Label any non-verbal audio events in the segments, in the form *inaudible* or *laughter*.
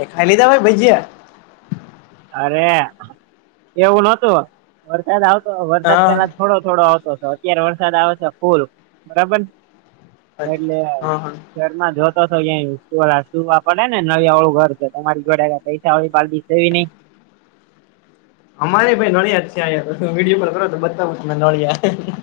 એ ખાઈ લીધા ભાઈ ભજીયા? અરે એવું નોતું વરસાદ આવતો વરસાદ હા પેલા થોડો થોડો આવતો હતો. અત્યારે વરસાદ આવે છે ફુલ બરાબર એટલે હા હા સર જોતો તો ક્યાંય ઓલા સુવા પડે ને નળિયાવાળું ઘર છે. તો તમારી જોડે પૈસાવાળી પાર્ટી તો છે નઈ અમારે ભાઈ નળિયાજ છે. અહીંયા વિડીયો કોલ કરો તો બતાવું તમને નળિયા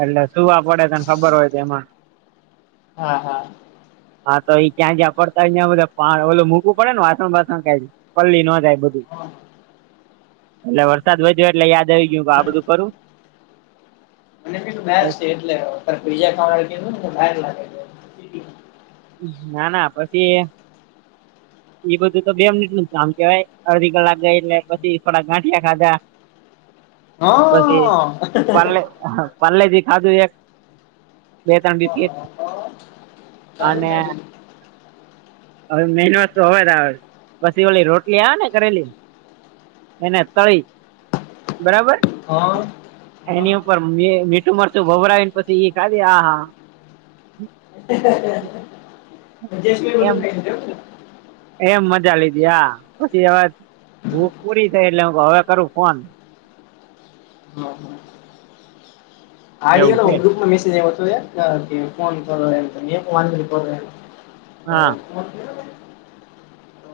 એટલે સુવા પડે એને ખબર હોય તો એમાં હા હા. હા તો એ જ્યાં જ્યાં પડતાં હોય ત્યાં, ઓલુ મૂકવુ પડે ને વાસણ બાસણ કાઈ પલળી નો જાય. એટલે વરસાદ વધી ગયો એટલે યાદ આવી ગયું આ બધું કરું. અને બે છે પછી- એટ લ ત બીજા ક લ *inaudible* ના ના પછી. એ બધું તો બે મિનિટ નું જ કામ કેવાય. અડધી કલાક ગઈ એટલે પછી થોડા ગાંઠિયા ખાધા હા પછી હા પારલે પારલેજી ખાધું એક. બે ત્રણ *unintelligible* અને અવે મે અવે તો પછી ઓટલી રોટલી આવે ને તરેલી. એને તળી બરાબર. હ. એની ઉપર મીઠું મરચું ભભરાવી ને પછી ઈ ખાધી આ હા હા. *unintelligible* બધું એમ થાય એમ. એમ મજા લીધી હા પછી હવે ભૂખ પૂરી થઈ, એટલે હું કવ હવે કરું ફોન. *inaudible* એવું છે આડયોના ગ્રુપમાં મેસેજ આવ્યો હતો. ફોન કરો એમ કરીને. હા. ફોન કરેલો?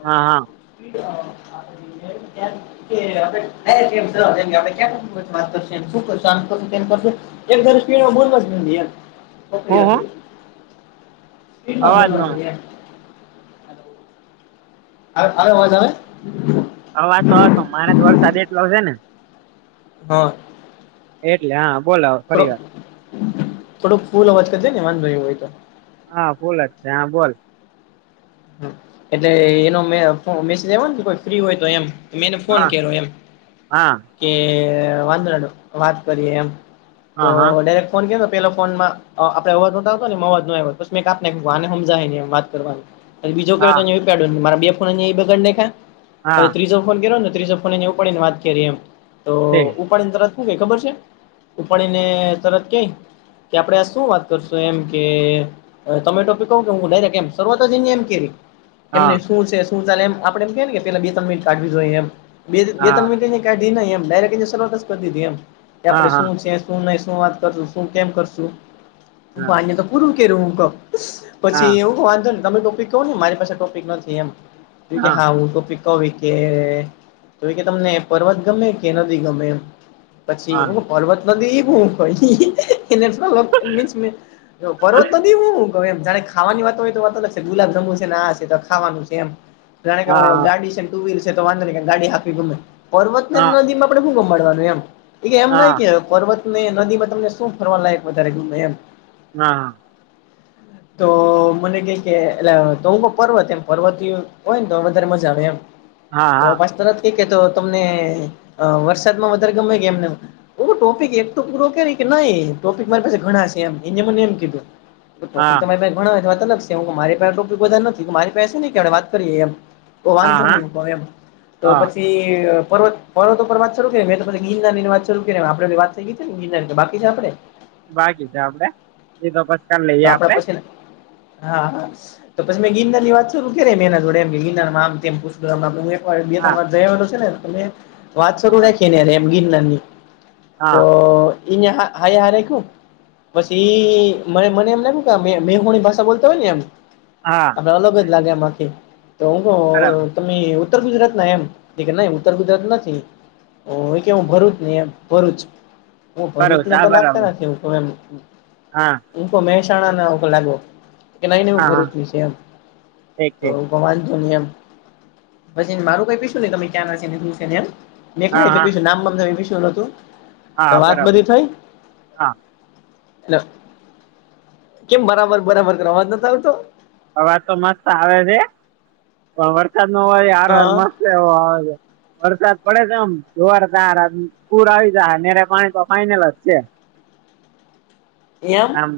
હા હા. *unintelligible* વાત કરશું અમે શું કરશું? આમ કરશુ તેમ કરશુ વાત કરશું અમ એમ તેમ સ્પીડમા બોલતો જ ગયો, એમ હું હું છોકરી હતી. સ્પીડ માં અવાજ નો બોલવાનું એમ. આવે, અવાજ આવે? અવાજ તો આવે પણ મારે જ વરસાદ એટલો છે ને..... *unintelligible* હા. એટલે હા બોલ હવે! થોડોક થોડો ફૂલ અવાજ કરી દે ને વાધો ન એવું હોય તો. હા ફુલજ છે હા બોલ! હમ એટલે એનો મે ફો મેસેજ આયવો ને કે કોઈ ફ્રી હોય તો એમ. મે એને ફોન હા કર્યો એમ. હા કે વાધો નો વાત કરીએ એમ. તો હા હા ડાયરેક ફોન કર્યો પેલો ફોનમાં અ આપણે અવાજ નોતો આવતો ન એમાં અવાજ નો આયવો પસ મે કાપ નાખ્યો આને હમજાય નહી વાત કરવાની. જો કર્યો હા તેનું ઉપાડ્યો મારા બે ફોન અહીં બગાડી નાયખા. હા અવે ત્રીજો ફોન કર્યો ને ત્રીજો *unintelligible* ઉપાડીની વાત કરીએ એમ. તો ઉપાડીને તરત હું કેય ખબર છે. ઉપાડીને તરત કેઈ કે આપણેે આ શું વાત કરશું એમ કે અ તમે ટોપી કવ કે હું ડાયરેક્ટ કેમ શરૂઆતો જ એની એમ કયરી. એમને શું છે શું ચાલે એમ આપણે એમ કેયને કે પેલા બે ત્રણ મિનિટ કાઢવી જોઈએ એમ. બે બે ત્રણ મિનિટ કાઢીની એમ ડાયરેક્ટ એની શરૂઆત જ કર દીધી એમ કે આપડે શું છે શું નઈ, શું વાત કરશું, શું કેમ કરશું. તો આને તો પૂરું કર્યું હું કવ. પછી એવું વાધો નઈ તમે ટોપિક કવ ને મારી પાસે ટોપિક નથી એમ. ઈ કે હા હું ટોપિક તોવી કે તોઈ કે તમને પર્વત ગમે કે નદી ગમે એમ. પછી હું પર્વત નદી હું કંઈ હીહી. *unintelligible* પર્વત નદી હું તો એમ જાણે ખાવાની વાત હોય તો વાત અલગ છે. ગુલાબ જાંબુ છે આ છે તો ખાવાનું છે એમ. જાણે કે હ ગાડી છે ટુ વીલ છે તો વાંધો નઈ કે ગાડી હાકવી ગમે. પર્વત અને નદીમાં પ્રભુનો મડવાનું એમ તો કે હાં હાં એમ નઈ કે પર્વત ને નદીમાં તમને શું ફરવા લાયક વધારે ગમે એમ. હા. તો મને કેઈ કે *unintelligible* પર્વત એમ પર્વતીય હોય ને તો વધારે મજા આવે એમ. તો હાં પછી તરત એ કેતો તમને વરસાદમાં વધારે ગમે કે એમને એમ. ઓકે એક તો પૂરો કરી કે નઈ ટોપિક મારી પાસે ઘણાં છે એમ એણે મને એમ કીધું. ટોપિક હાં તમારી પાસે ઘણાં હોય તો વાત અલગ છે મારી પાસે ટોપિક વધારે નથી મારી પાસે છે ને કે આપણે વાત કરીએ એમ. તો વાંધો હાં નહી મુ કઉ એમ તો હાં પછી પર્વત પર્વતો પર વાત શરૂ થઈ, એટલે પછી ગિરનાર ની ને વાત શરૂ થઈ ન આપડે વાત થઈ ગીતી ને ગિરીનાર ની કે બાકી છે આપડે. બાકી છે આપડે. એ તો પસ કાલ લઈ. તો આપણા પછી ને. હા હા તો પછી મેં ગીરનારની વાત શરૂ કરી મેં એના જોડે એમ ગીરનારમા આમ તેમ પુછ એક વાર, બે હા ત્રણ વાર જય આવલો છે ને ત મે વાત શરૂ હા રાખીએ ને એમ ગિરનાર ની તો હા એને હા હાએ હા રાખ્યું પસી મને મને એમ લાગ્યું કે આ મે મેહુણી ભાષા બોલતા હોય ને એમ. હા. અલગ જ લાગે માંખે તો હું કહું આરામ. તમે ઉત્તર ગુજરાત ના એમ તે કે નહીં ઉત્તર ગુજરાત નથી. ઓ કે હું ભરૂચ ન એમ ભરૂચ હું બરોબર ભરૂચને તો હા બરાબર લાગતા નથી હું કહું એમ. હા. ઊં ખો મહેસાણા નાં લાગો કે નહી ને એહુ હા હા ભરૂચ ની છે એમ ઠીક તો ઠીક તો વાંધો નહી એમ પછી મારું કઈ પીછું નહીં તમે ક્યાં નાશે ને છેને એમ. મૈં ખાલી હા તો હા પુશુ નામ બામ *unintelligible* પુશું નતું. તો હા વાત બરાબર બધી થઈ. હા કેમ બરાબર બરાબર કર અવાજ નતો આવતો? અવાજ તો મસ્ત આવે છે પણ વરસાદનો અવાજ હારોહાર હા મસ્ત એવો આવે છે. વરસાદ પડે છે આમ જોરદાર પુર આવી જા હે નેરે પાણી તો ફાઈનલ જ છે. એમ આમ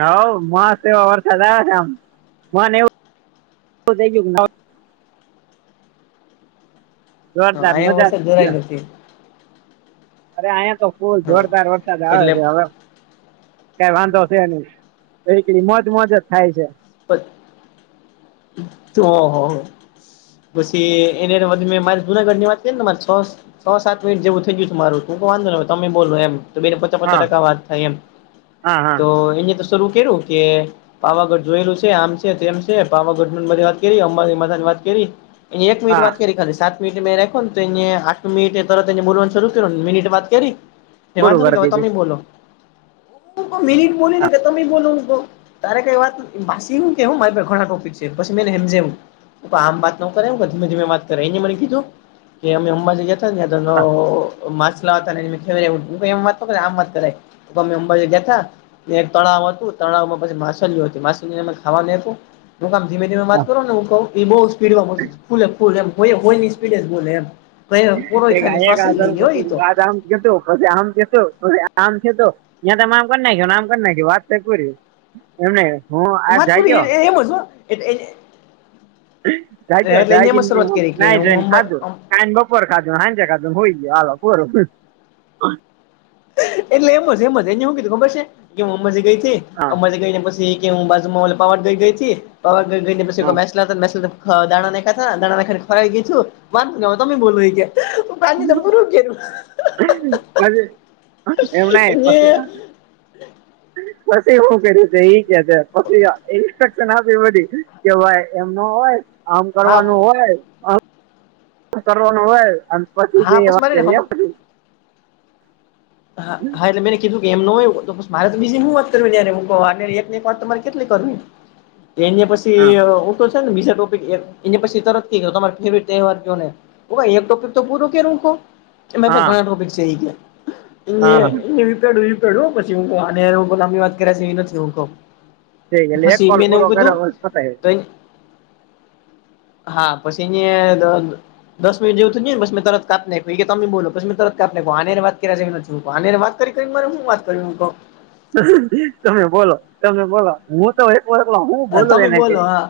હોવ મસ્ત એવા વરસાદ આવે છે આમ મન એવું થઈ ગયું જોરદાર અહીંયા મજા વરસાદ જ છે જરાય નથી. અરે અહીંયા તો ફૂલ હા જોરદાર વરસાદ આવે એટલે છે હવે કઈ વાંધો છે નહી એ મોજ મોજ જ થાય છે. *unintelligible* પછી એને મારી જુનાગઢની વાત કે ને માર છો છ સાત મિનિટ જેવું થઈ ગયું મારું તું તો વાંધો ને હવે તમે બોલો એમ. તો બેને પચા પચા હા ટકા વાત થાય એમ હા હા તો એને તો શરુ કરું કે પાવાગઢ જોયેલું છે આમ છે તેમ છે પાવાગઢની બધી વાત કરી અંબામાતાની વાત કરી એક મિનિટ હા વાત કરી ખાલી સાત મિનિટ મેં રાખ્યો તો એને આઠ મિનિટ તરત તેને બોલવાનુ શરૂ કર્યું ને મિનિટ વાત કરી એ પૂરું વાંધો નહી કરી કે હવે દીધું તમે બોલો, મિનિટ બોલી ને કે તમે બોલો હું કહું તારે કઈ વાત પાસી ઈમ કે હું મારી ઘણા ટોપિક છે પછી મે એને હમજાયુ તો આમ વાતનો કરાય ધીમે ધીમે વાત કરાય એને મને કીધું કે અમે અંબાજી ગ્યા તા ત્યાં તો હા માછલા હતા એન ખત હું કહું એમ વાત ન કરાય આમ વાત કરાય, તો અમે અંબાજી ગ્યાતા. એક તળાવ હતું તળાવમાં પછી માછલીઓ હતી માછ ખાવાનુ દેતુ હું કામ ધીમે-ધીમે વાત હા કરો ને હું કું એ બહુ સ્પીડમાં બોલ ફૂલે ફૂલ એમ હોય હોયની સ્પીડએ બોલે એમ. કઈ *unintelligible* પોરોય પછી ખાલી શ્વાસ લઈ લે હોય તો આમ છે આમ છે તો ત્યાં તમે આમ કરી નાખીને આમ કરી નાખી વાત થઈ પુરી એમને હું આજ જાગ્યો. તેવો જ હો *unintelligible* જાગ્યો એટલે એને એમ જ જાગીમે શરૂઆત કરી કે નાઈ હું ધોઈ અંબા ખાધું. કાન બપોર ખાધું, સાંજે ખાધું ને હુઈ ગયો હાલો પૂરું. એટલે એમ જ એમ જ એને શું કીધું ખબર છે કે હું અંબાજી ગઈ, હા અંબાજી ગઈ ને પછી કે હું બાજુમાં પાવાગઢ ગઈ થી, પાવાગઢ ગઈને પછી હા દાણા નાખ્યા હતા દાણા નાખા *unintelligible* વાંધો નય તમે બોલો એ કે *unintelligible* પછી એમને ને પતે. પછી શું કર્યું *unintelligible* ઇન્સ્ટ્રક્શન આપી બધી કે ભાઈ એમ ન હોય આમ હા કરવાનું હોય. આમ કરવાનું હોય, અને પછી હા જે વાત મારે ને કરી હમ એમ. હા હા એટલે, મે એને કીધું કે એમ ન હોય તો પછી મારે તો બીજી હું વાત કરવી અત્યારે એકને એક વાત કેટલી કરવી એને હા પછી હું તો છે ને બીજા ટોપિક એ પછી તરત કે તમારો ફેવરેટ તહેવાર કયો ને ઓ ભાઈ એક ટોપિક તો પૂરો કર તું હરખો એ માર પાહે હા ઘણા ટોપિક છે એ કે. *unintelligible* હા હા. હું કવ આની હારે બોવ લાંબી વાત કર્યા જેવી નથી હું કવ. ઠીક એટલે એક પછી કોલ મે એને એવું પૂરો કીધું કર્યો બસ પતાવી તઈ હા પછી ન્યા *inaudible* દસ મિનીટ જેવું થઈ ગયું ને પછી મેં તરત કાપી નાખ્યો ઈકે તમે બોલો પછી મેં તરત કાપી નાખ્યું આની હારે વાત કર્યા જેવું નથી. મું કઉં આની હારે વાત કરી કરી ને મારે હું વાત કરવી હું કઉં. તમે બોલો, તમે બોલો હું તો એક વલો હું બોલું તમે એને બોલો કઈ. હા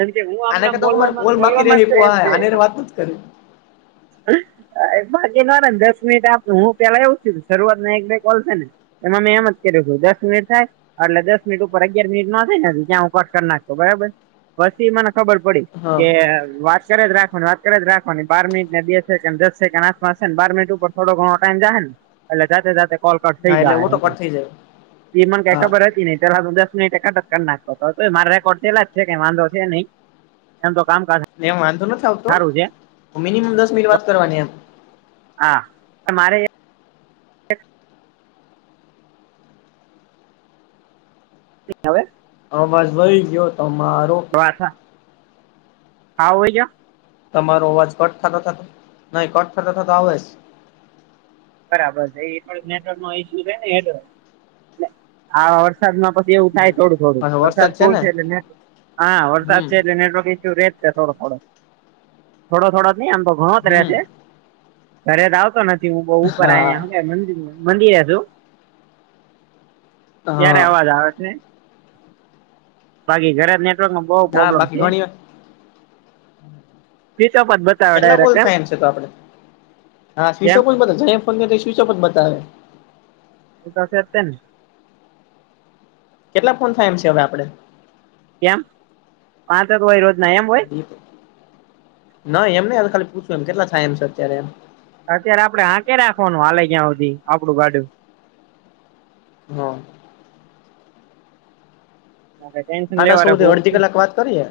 એન કઈ હું આમને આના આમ કરતા મારે બોલવામાને કોલ બાકી રે બોલવામાં જ તે એન કે આને વાત નથી કરી એ બાકીના રેને દસ મિનિટ આપ હું પેલા એવું જ થયું તું શરૂઆતમાં એક બે કોલ છેને. એમાં મેં એમજ કર્યું તું, દસ મિનિટ થાય. એટલે દસ મિનિટ ઉપર અગિયાર મિનિટ નો થાય ને, ત્યાં હું કટ કરી નાખતો બરાબર. પછી મને ખબર પડી હા કે વા કર્યા જ રાખવાની વાત કરે જ રાખવાની બાર મિનિટ ને બે સેકન્ડ દસ સેકન્ડ હાથમાં છે ને બાર મિનટ ઉપર થોડો ઘણો ટાઈમ જાય ને. એટલે જાતે જાતે કોલ કટ થઇ હા એટલે જાહે ઓટો હું કઉં. કટ થઈ જાય એ મને કઈ હા ખબર હતી નઈ પહેલા તો હું દસ મિનિટે કટ કરી નાખતો તો. તોય મારા રેકોર્ડ પેલા જ છે કે કેય વાંધો છે નહીં એમ તો કામકાજ એમ વાંધો નથી આવતો, સારું છે પણ મિનિમમ દસ મિનિટ વાત કરવાની એમ. હા, તમારે *inaudible* હવે અવાજ વહી ગયો તમારો. વાથા હાવ વઈ ગયો? તમારો અવાજ કટ થતો થતો નહી, કટ થતા થતા આવે છ. બરાબર છે. એ થોડોક નેટવર્કનો ઇસ્યુ છે ને એટલે આવા વરસાદમાં પછી એવું છે થાય થોડું થોડું પાછો વરસાદ ફુલ ને છે, એટલે નેટ હા વરસાદ હમ છે એટલે નેટવર્ક ઇસ્યુ રેજ. તે થોડો થોડો. થોડો થોડો નહીં આમ તો ઘણો જ હમ રહેશે. ઘરે તો આવતો નથી. હું બઉ ઉપર હા અહીંયા હું કહેવાય મંદિરમાં મંદિરે છું. ત્યારે હા અવાજ આવે છે. બાકી ઘરે તો નેટવર્કનો બોવ હા પ્રોબ્લેમ બાકી છે. ઘણી વાર સ્વીચઓફ જ બતાવે કેટલા ડાયરેક્ટ કોલ એમ? થાય છે તો આપડે હા કેમ સ્વિચઓફ જ બતાવે જહીં એ ફોન કર્યો તઈ સ્વિચૉફ જ બતાવે. એ તો છે જ તેને. કેટલા ફોન થાય એમ છે હવે આપડે? કેમ? પાંચ જ હોય રોજના એમ હોય? નઈ એમ નઈ આતો ખાલી પૂછું, એમ કેટલા થાય એમ છે, અત્યારે એમ. અત્યારે આપડે હાકે રાખવાનું હાલે ત્યાં સુધી આપડું ગાડું. હા અને ટેન્શન સાડા લેવા રે *inaudible* સૌથી અડધી કલાક વાત કરીએ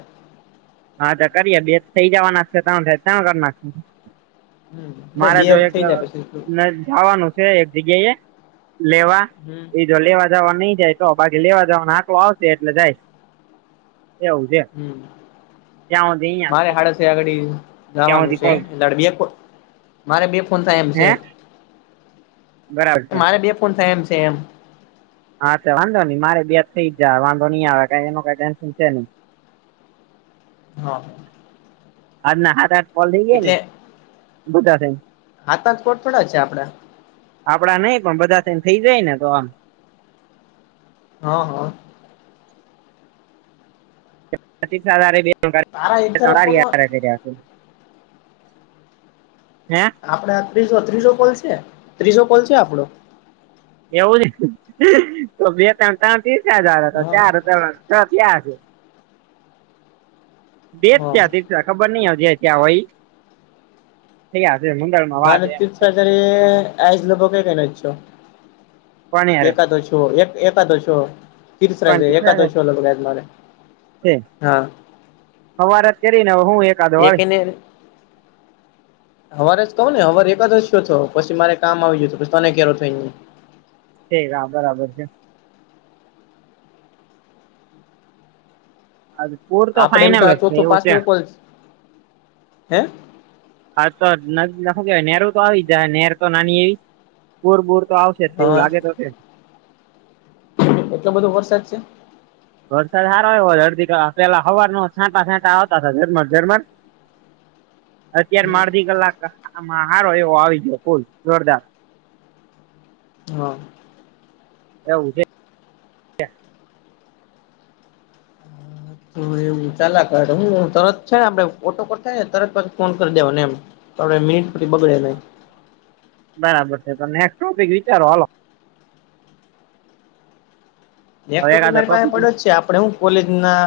હા તે કરીએ બે થઇ જવાના છે તણ થશે તો તણ કર નાખશું. હમ નઈ મારે બે જો એક થઈ જાય પછી જાવાનું છે એક જગ્યાએ. લેવા હમ એ જો લેવા જાવા નઈ જાય તો બાકી લેવા જાવાનો હાકલો એટલે જાઈશ એવું છે હમ્મ ત્યાં સુધી અહિયાં મારે હાડા છ આ ઘડી ત્યાં જાવાનું સુધી છે કોલ એટલે આપડે બે *unintelligible* મારે બે ફોન થાય એમ હે છે. બરાબર એ છે મારે બે ફોન થાય એમ છે એમ. હા તે વાંધો નઈ મારે બે થઈ જ જાહે વાંધો નઈ આવે કઈ એનું કઈ ટેન્શન છે નઈ. હા આજના હાત આથ કોલ થઈ જાય ને, બધા થઈને. હાત આથ કોટ થોડા છે, આપડા. આપડા નઈ પણ બધા થઈને, થઈ જાય ને, તો આમ. હા, હા. તારા એક તારા ફોનમાં *unintelligible* હે. આપડે આ ત્રીસો-ત્રીસો કોલ છે, ત્રીસો કોલ છે આપડો. એવું છે, તો બે-ત્રણ, ત્રણ ત્રીસ થયો હતો, હા ચાર-ત્રણ થયા હસે. બે જ હા થયા છે, ખબર નઈ હવે જે થયા હોય, ઈ થયા હસે મંગળ માને તીર્થ આઈજ લોકો પણ યાર એકાદશો એક-એકાદશો તિરસ પણ તીર્થા છે. એકાદશો લગ્ન મારે. છે, હા હવારે તો કરીને હું એક એકે ની. હવારે જ કઉ ને, હવારે એકાદશ થયો, પછી મારે કામ આવી ગયું. *unintelligible* *unintelligible* આપડે એમ તો જ છે આતો એવું પાંચમો કોલ છે, હે? હા, તો આ નાદીના હુ કેવાય નેરુતો આવી જાહે, નેર તો નાની એવી પૂર બૂર તો આવે. શે તેવું હા લાગે તો છે? એટલો બધો વરસાદ છે. વરસાદ હારો હે અડધી કલાક પેલા હવારનો છાંટા-છાંટા આવતા તા, ઝરમર-ઝરમર. અત્યારમાં અડધી કલાકમાં આમ હારો એવો આવી ગયો, ફુલ જોરદાર. હા. એવું છે. હમ્મ એવું, હું તરત છેને, આપડે ઓટોકટ થાય ને, તરત પછી ફોન કરી દેવા ને એમ. તો આપણે મિનિટ પછી બગડે નહીં. બરાબર છે, તો નેક્સ્ટ ટોપિક વિચારો હાલો. એક હવે ટોપિક એકાદો મારી પાહે પડ્યો જ છે, આપડે હું કોલેજ ના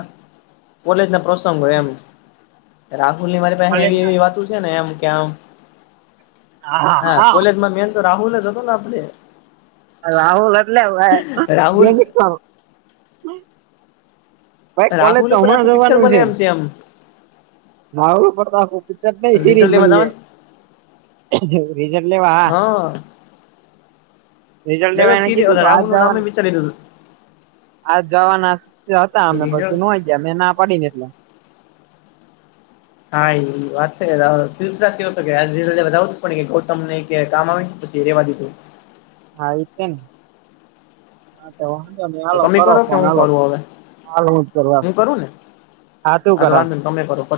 કોલેજ ના પ્રસંગ હોય એમ. રાહુલની મારી પાસે એવી કોલેજમાં એવી વાતો છે ને, એમ કે આમ હા, કોલેજમાં મેન તો રાહુલ જ હતો ને, આપણે. રાહુલ એટલે રાહુલ ભાઈ કોલેજ તો હમણાં જ જોવાનું છે. કેમ? રાહુલ પર તો આખુ પિક્ચર નઈ સિરીઝ રિઝલ્ટ એમાં બની જવાનું જાય, રીઝટ લેવા હા. હા. રિઝલ્ટ મેં તો લેવા, એને સીરી કીધુંતું આજ રાહુલ નું જવાનું. નામે વિચારી લીધું આ જવાના હતા, અમને રિઝલ્ટ પછી ન ગયા મેં, ના પડીને એટલે. હા, એ વાત છેસ કે હતો કે, ર આવું જ પણ ગૌતમને કે કામ આવે. *unintelligible* હા, એ તો હા, તો વાંધો તો નહી, ઓ તમે કરો ફોન કે હું આાલ કરું હવે હાલ હજ કરવા. હું કરું ને હા, તું કર. તો વાંધો તમે કરરો પ